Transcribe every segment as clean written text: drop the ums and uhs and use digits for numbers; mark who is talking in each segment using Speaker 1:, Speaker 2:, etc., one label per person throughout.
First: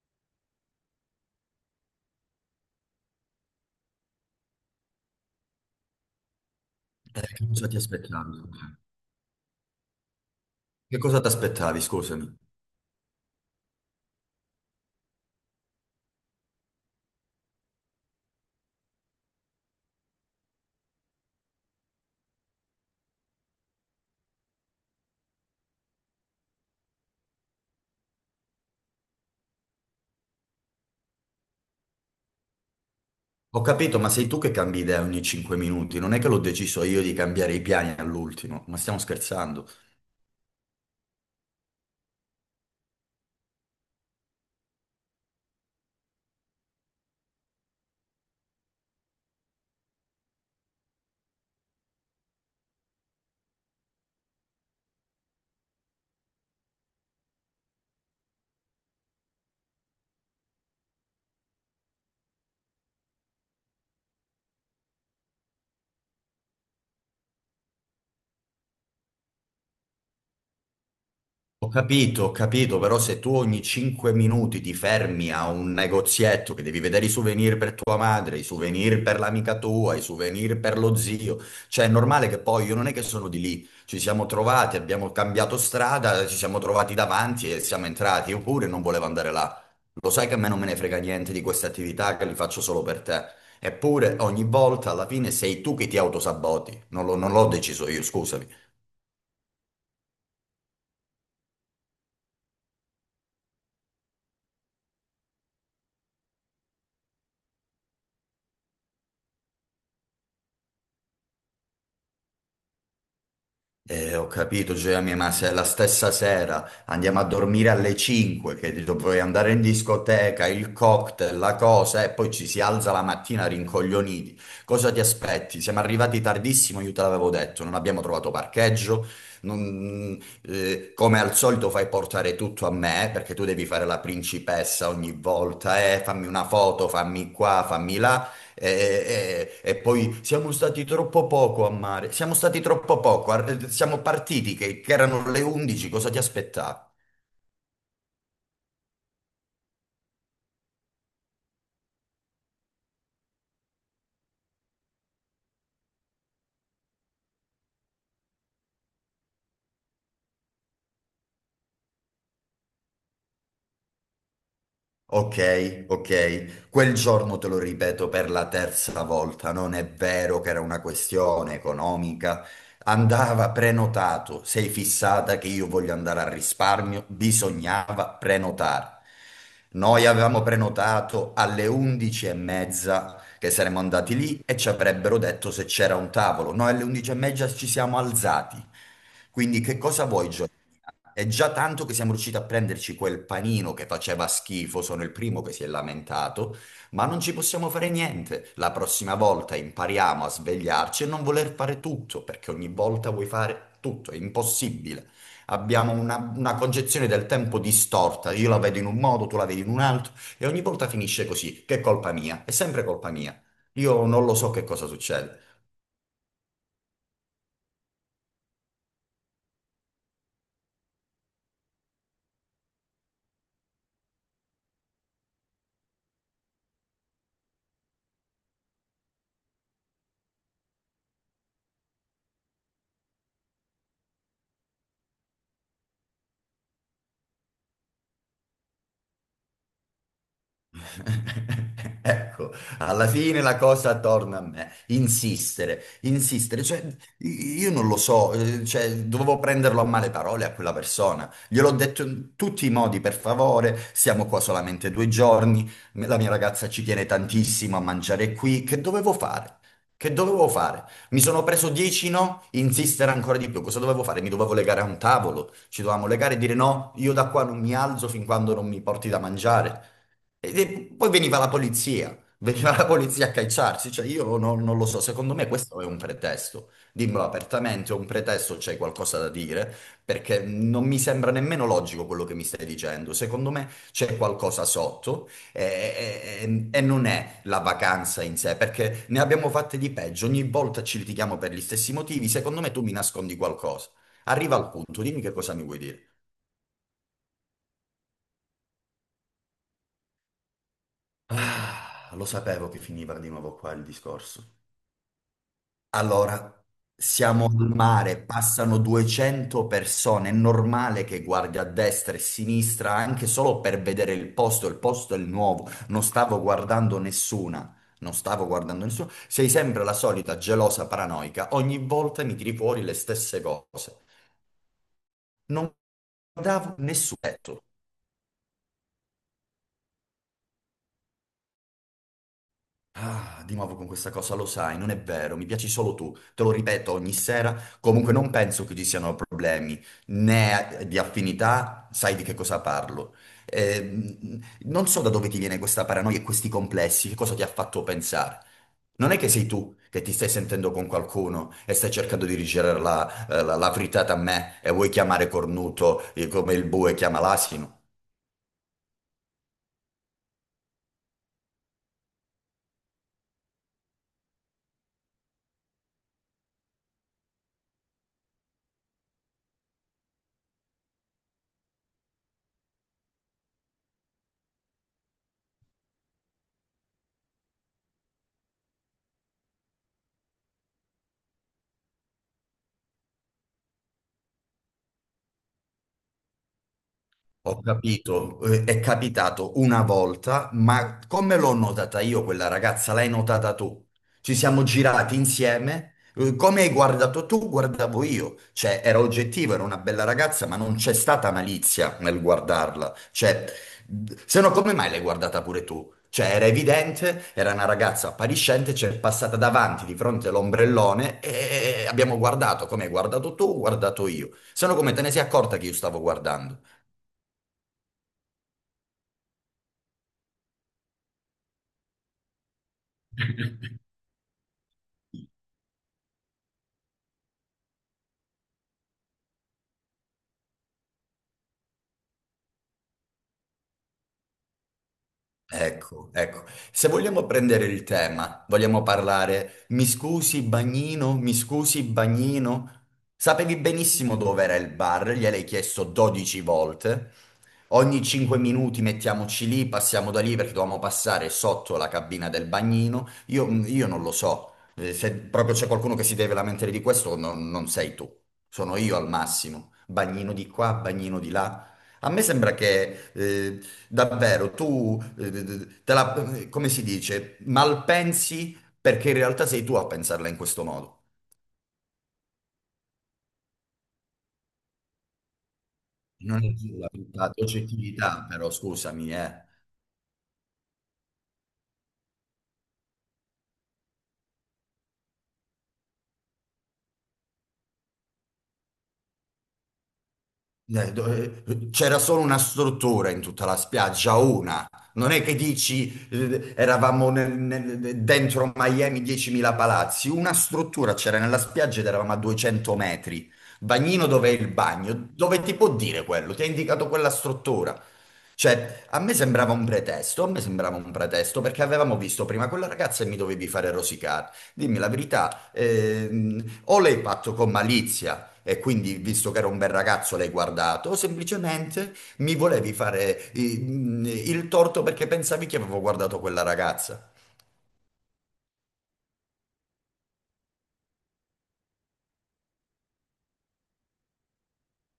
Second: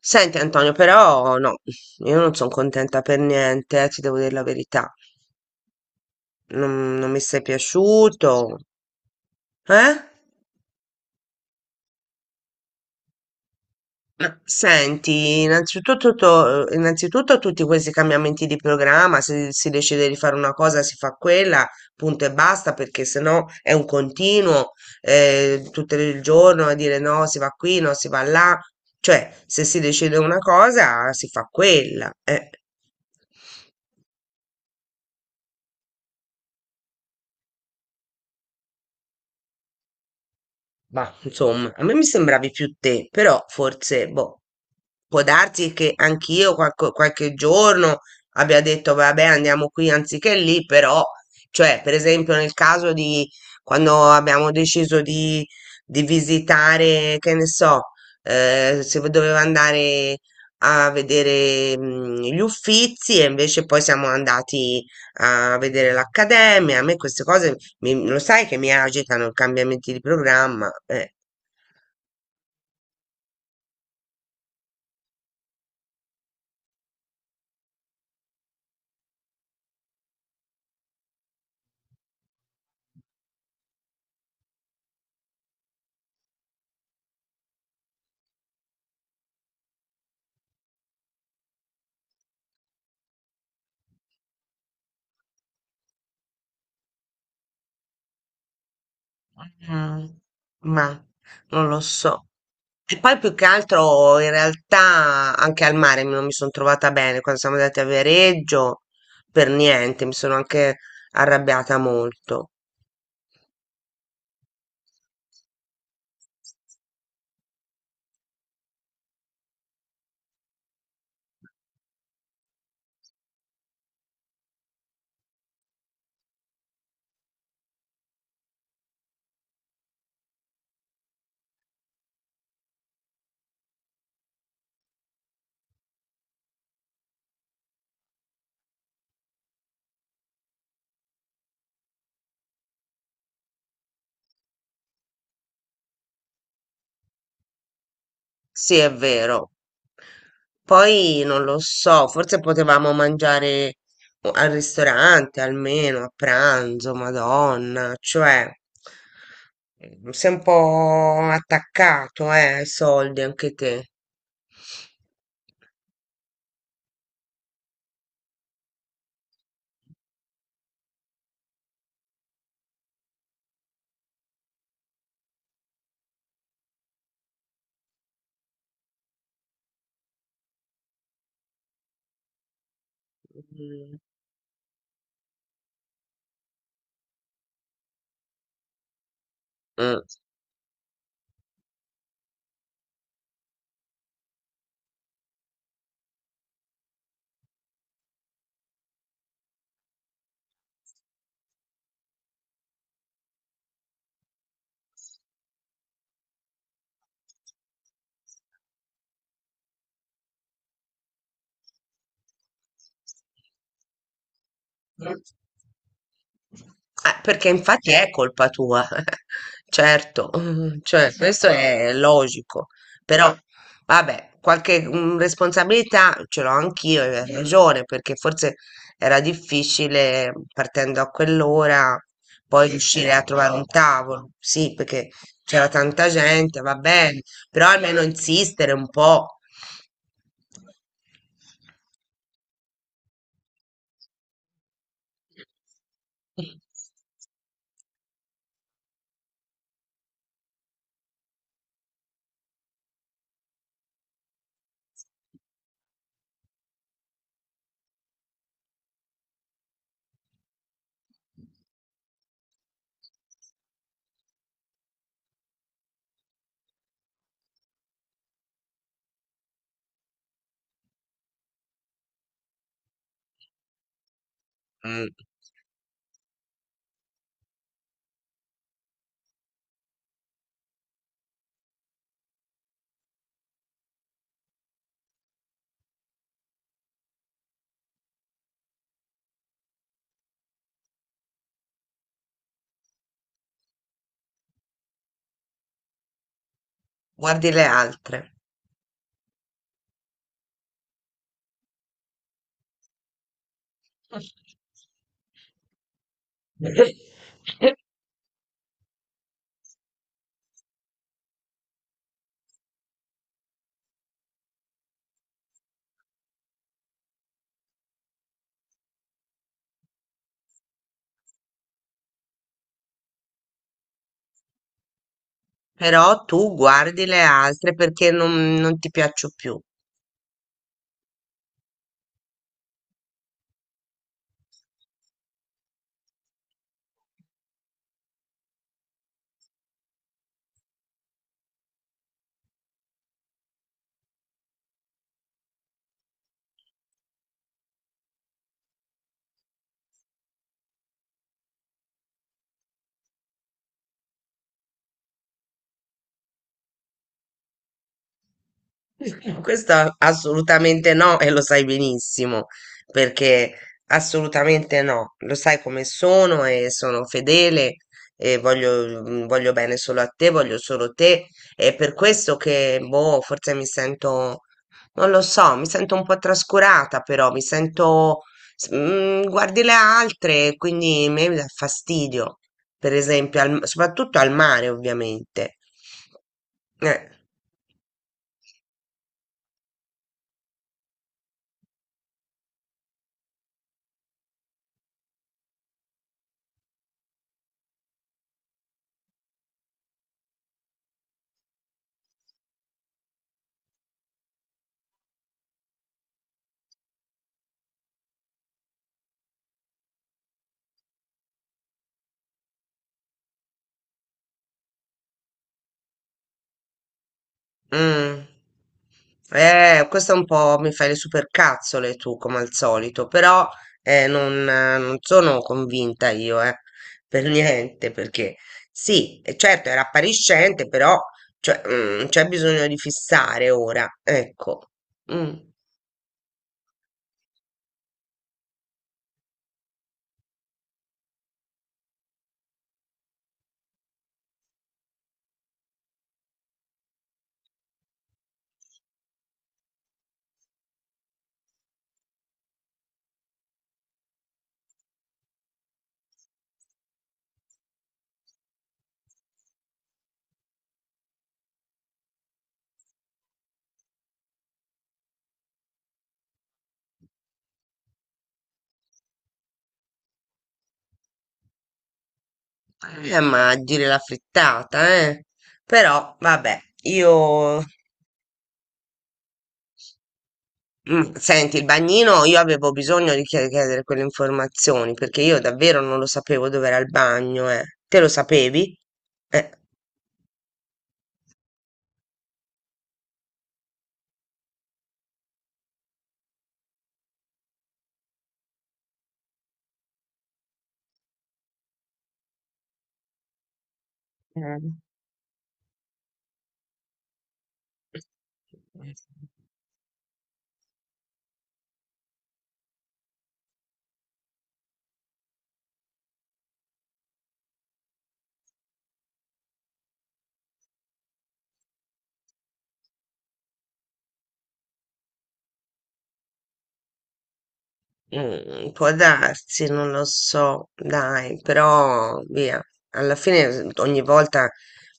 Speaker 1: Senti Antonio, però no, io non sono contenta per niente, ti devo dire la verità. Non mi sei
Speaker 2: Cosa ti aspettavi?
Speaker 1: piaciuto, eh?
Speaker 2: Che cosa ti aspettavi, scusami?
Speaker 1: Ma senti, innanzitutto tutti questi cambiamenti di programma, se si decide di fare una cosa si fa quella, punto e basta, perché sennò è un continuo, tutto il giorno a dire no, si va qui, no, si va là. Cioè, se si decide una cosa si fa quella, eh.
Speaker 2: Ho capito, ma sei tu che cambi idea ogni 5 minuti, non è che l'ho deciso io di cambiare i piani all'ultimo, ma stiamo scherzando.
Speaker 1: Ma insomma, a me mi sembravi più te, però forse, boh, può darsi che anch'io qualche giorno abbia detto, vabbè, andiamo qui anziché lì, però, cioè, per esempio, nel caso di quando abbiamo deciso di visitare, che ne so, se doveva andare a vedere, gli Uffizi e invece poi siamo andati a vedere l'Accademia, a me queste cose lo sai che mi agitano i cambiamenti di programma?
Speaker 2: Ho capito, però se tu ogni 5 minuti ti fermi a un negozietto che devi vedere i souvenir per tua madre, i souvenir per l'amica tua, i souvenir per lo zio, cioè è normale che poi io non è che sono di lì, ci siamo trovati, abbiamo cambiato strada, ci siamo trovati davanti e siamo entrati, io pure non volevo andare là. Lo sai che a me non me ne frega niente di queste attività che li faccio solo per te. Eppure ogni volta alla fine sei tu che ti autosaboti, non l'ho deciso io, scusami.
Speaker 1: Mm, ma non lo so. E poi più che altro in realtà anche al mare non mi sono trovata bene quando siamo andati a Viareggio, per niente, mi sono anche arrabbiata molto.
Speaker 2: Ho capito, Gioia mia, ma se la stessa sera andiamo a dormire alle 5, che dovrei andare in discoteca, il cocktail, la cosa, e poi ci si alza la mattina rincoglioniti. Cosa ti aspetti? Siamo arrivati tardissimo, io te l'avevo detto, non abbiamo trovato parcheggio. non- eh, come al solito fai portare tutto a me, perché tu devi fare la principessa ogni volta, fammi una foto, fammi qua, fammi là. E poi siamo stati troppo poco a mare, siamo stati troppo poco, siamo partiti che erano le 11, cosa ti aspettavi?
Speaker 1: Sì, è vero. Poi non lo so, forse potevamo mangiare al ristorante almeno a pranzo, Madonna, cioè sei un po' attaccato, ai soldi anche te.
Speaker 2: Ok, ok. Quel giorno te lo ripeto per la terza volta, non è vero che era una questione economica. Andava prenotato. Sei fissata che io voglio andare al risparmio? Bisognava prenotare. Noi avevamo prenotato alle 11 e mezza che saremmo
Speaker 1: Mm.
Speaker 2: andati lì e ci avrebbero detto se c'era un tavolo. Noi alle 11 e mezza ci siamo alzati. Quindi che cosa vuoi? È già tanto che siamo riusciti a prenderci quel panino che faceva schifo, sono il primo che si è lamentato, ma non ci possiamo fare niente. La prossima volta impariamo a svegliarci e non voler fare tutto, perché ogni volta vuoi fare tutto, è impossibile. Abbiamo una concezione del tempo distorta, io la vedo in un modo, tu la vedi in un altro, e ogni volta finisce così, che è colpa mia, è sempre colpa mia. Io non lo so che cosa
Speaker 1: Mm.
Speaker 2: succede.
Speaker 1: Perché infatti è colpa tua, certo, cioè questo è logico, però vabbè, qualche responsabilità ce l'ho anch'io, e hai ragione, perché forse era difficile partendo a quell'ora poi riuscire a trovare un tavolo, sì, perché c'era tanta gente, va bene, però almeno insistere un po'.
Speaker 2: Ecco, alla fine la cosa torna a me, insistere, insistere, cioè io non lo so, cioè, dovevo prenderlo a male parole a quella persona, gliel'ho detto in tutti i modi, per favore, siamo qua solamente due giorni, la mia ragazza ci tiene tantissimo a mangiare qui, che dovevo fare? Che dovevo fare? Mi sono preso 10 no, insistere ancora di più, cosa dovevo fare? Mi dovevo legare a un tavolo, ci dovevamo legare e dire no, io da qua non mi alzo fin quando non mi porti da mangiare. E poi veniva la polizia a cacciarci, cioè io non lo so,
Speaker 1: Mm,
Speaker 2: secondo me questo è un pretesto, dimmelo apertamente, è un pretesto, c'è qualcosa da dire, perché non mi sembra nemmeno logico quello che mi stai dicendo, secondo me c'è qualcosa sotto e, e non è la vacanza in sé, perché ne abbiamo fatte di peggio, ogni volta ci litighiamo per gli stessi motivi, secondo me tu mi nascondi qualcosa. Arriva al punto, dimmi che cosa mi vuoi dire.
Speaker 1: Guardi le altre.
Speaker 2: Ah, lo sapevo che finiva di nuovo qua il discorso. Allora, siamo al mare, passano 200 persone, è normale che guardi a destra e a sinistra anche solo per vedere il posto è il nuovo, non stavo guardando nessuna, non stavo guardando nessuno, sei sempre la solita gelosa paranoica, ogni volta mi tiri fuori le stesse cose. Non
Speaker 1: Però tu
Speaker 2: guardavo
Speaker 1: guardi le
Speaker 2: nessuno.
Speaker 1: altre perché non ti piaccio più.
Speaker 2: Ah, di nuovo con questa cosa, lo sai, non è vero, mi piaci solo tu, te lo ripeto ogni sera, comunque non penso che ci siano problemi né di affinità, sai di che cosa parlo. Non so da dove ti viene questa paranoia e questi complessi, che cosa ti ha fatto pensare. Non è che sei tu che ti stai sentendo con qualcuno e stai cercando di rigirare la, la frittata a me e vuoi chiamare cornuto come il bue chiama l'asino.
Speaker 1: Questo assolutamente no, e lo sai benissimo, perché assolutamente no, lo sai come sono e sono fedele e voglio bene solo a te, voglio solo te, e per questo che, boh, forse mi sento, non lo so, mi sento un po' trascurata, però mi sento, guardi le altre, quindi mi dà fastidio, per esempio, soprattutto al mare, ovviamente. Eh.
Speaker 2: Ho capito, è capitato una volta, ma come l'ho notata io quella ragazza, l'hai notata tu? Ci siamo girati insieme, come hai guardato tu, guardavo io. Cioè, era oggettivo, era una bella ragazza, ma non c'è stata malizia nel guardarla. Cioè, se no come mai l'hai guardata pure tu? Cioè, era evidente, era una ragazza appariscente, ci è passata davanti di fronte all'ombrellone e abbiamo guardato come hai guardato tu, ho guardato io. Se no come te ne sei accorta che io stavo guardando?
Speaker 1: Mm. Questo un po' mi fai le supercazzole tu, come al solito, però non sono convinta io, per niente, perché sì, certo era appariscente, però cioè, c'è bisogno di fissare ora, ecco. Mm.
Speaker 2: Ecco, ecco. Se vogliamo prendere il tema, vogliamo parlare, mi scusi bagnino, mi scusi bagnino. Sapevi benissimo dove era il bar, gliel'hai chiesto 12 volte. Ogni 5 minuti mettiamoci lì, passiamo da lì perché dovevamo passare sotto la cabina del bagnino. Io, io non lo so. Se proprio c'è qualcuno che si deve lamentare di questo, non sei tu, sono io al massimo. Bagnino di qua, bagnino di là. A me sembra che davvero, tu te la, come si dice, malpensi perché in realtà sei tu a pensarla in questo modo.
Speaker 1: Ma a dire la frittata, eh. Però
Speaker 2: Non è
Speaker 1: vabbè,
Speaker 2: la tua
Speaker 1: io.
Speaker 2: oggettività, però scusami, eh.
Speaker 1: Senti, il bagnino, io avevo bisogno di chiedere quelle informazioni perché io davvero non lo sapevo dove era il bagno, eh. Te lo sapevi? Eh.
Speaker 2: C'era solo una struttura in tutta la spiaggia, una. Non è che dici eravamo dentro Miami 10.000 palazzi, una struttura c'era nella spiaggia ed eravamo a 200 metri. Bagnino dov'è il
Speaker 1: Eh.
Speaker 2: bagno? Dove ti può dire quello? Ti ha indicato quella struttura. Cioè, a me sembrava un pretesto, a me sembrava un pretesto perché avevamo visto prima quella ragazza e mi dovevi fare rosicare. Dimmi la verità, o l'hai fatto con malizia e quindi, visto che era un bel ragazzo, l'hai guardato, o semplicemente mi volevi fare il torto perché pensavi che avevo guardato quella ragazza.
Speaker 1: Può darsi, non lo so, dai, però via, alla fine ogni volta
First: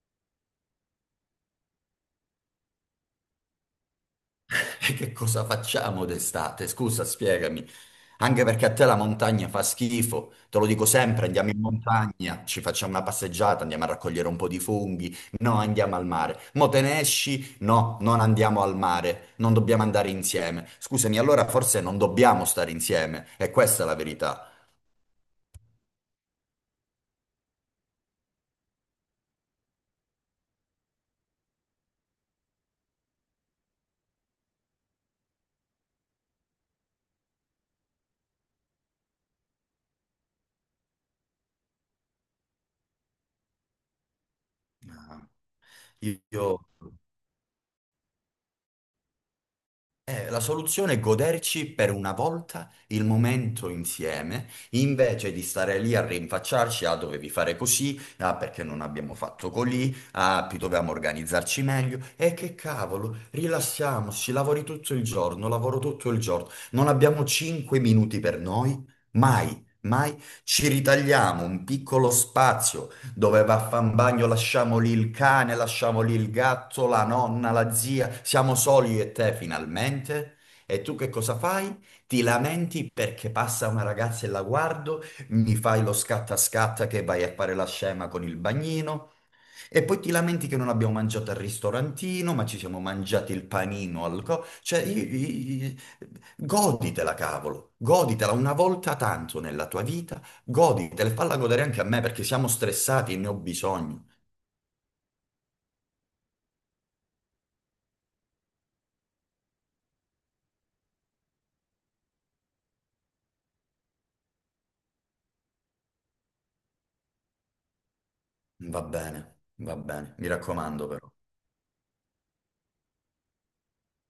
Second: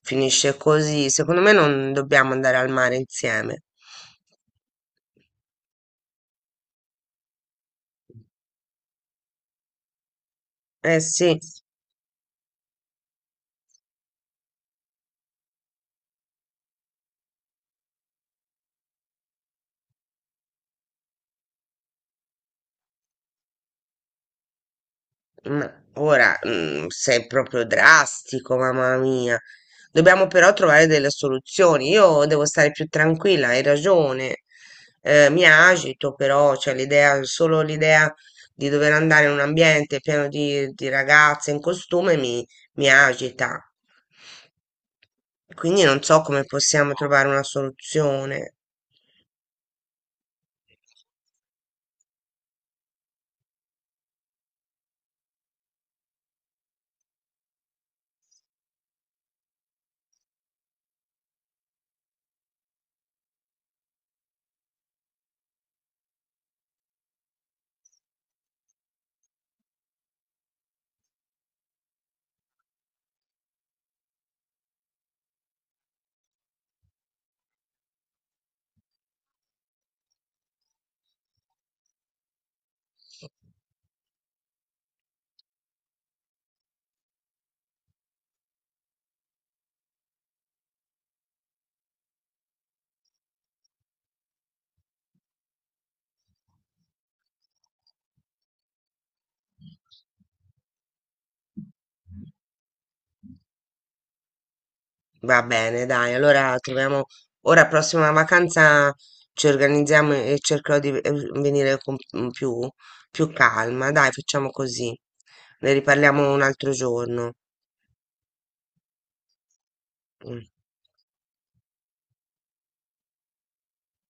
Speaker 1: finisce così. Secondo me non dobbiamo andare al mare insieme.
Speaker 2: E che cosa facciamo d'estate? Scusa, spiegami. Anche perché a te la montagna fa schifo, te lo dico
Speaker 1: Eh
Speaker 2: sempre,
Speaker 1: sì.
Speaker 2: andiamo in montagna, ci facciamo una passeggiata, andiamo a raccogliere un po' di funghi, no, andiamo al mare. Mo te ne esci? No, non andiamo al mare, non dobbiamo andare insieme. Scusami, allora forse non dobbiamo stare insieme, e questa è la verità.
Speaker 1: Ma ora, sei proprio drastico, mamma mia. Dobbiamo però trovare delle soluzioni. Io devo stare più tranquilla, hai ragione. Mi agito però, cioè l'idea, solo l'idea di dover andare in un ambiente pieno di, ragazze in costume mi agita.
Speaker 2: Ah.
Speaker 1: Quindi non so come
Speaker 2: Io
Speaker 1: possiamo trovare una soluzione.
Speaker 2: La soluzione è goderci per una volta il momento insieme, invece di stare lì a rinfacciarci, ah, dovevi fare così, ah, perché non abbiamo fatto così, ah, più dovevamo organizzarci meglio. E che cavolo, rilassiamoci, lavori tutto il giorno, lavoro tutto il giorno, non abbiamo 5 minuti per noi, mai. Mai ci ritagliamo un piccolo spazio, dove va a fan bagno, lasciamo lì il cane, lasciamo lì il gatto, la nonna, la zia, siamo soli io e te finalmente. E tu che cosa fai? Ti lamenti perché passa una ragazza e la guardo, mi fai lo scatta scatta che vai a fare la scema con il bagnino, e poi ti lamenti che non abbiamo mangiato al ristorantino, ma ci siamo mangiati il panino al co... Cioè, goditela, cavolo, goditela una volta tanto nella tua vita, goditela e falla godere anche a me perché siamo stressati e ne ho bisogno.
Speaker 1: Va bene, dai, allora troviamo ora prossima vacanza ci organizziamo e cercherò di venire con più calma. Dai, facciamo così. Ne riparliamo un altro giorno.
Speaker 2: Va bene, mi
Speaker 1: Mm.
Speaker 2: raccomando però.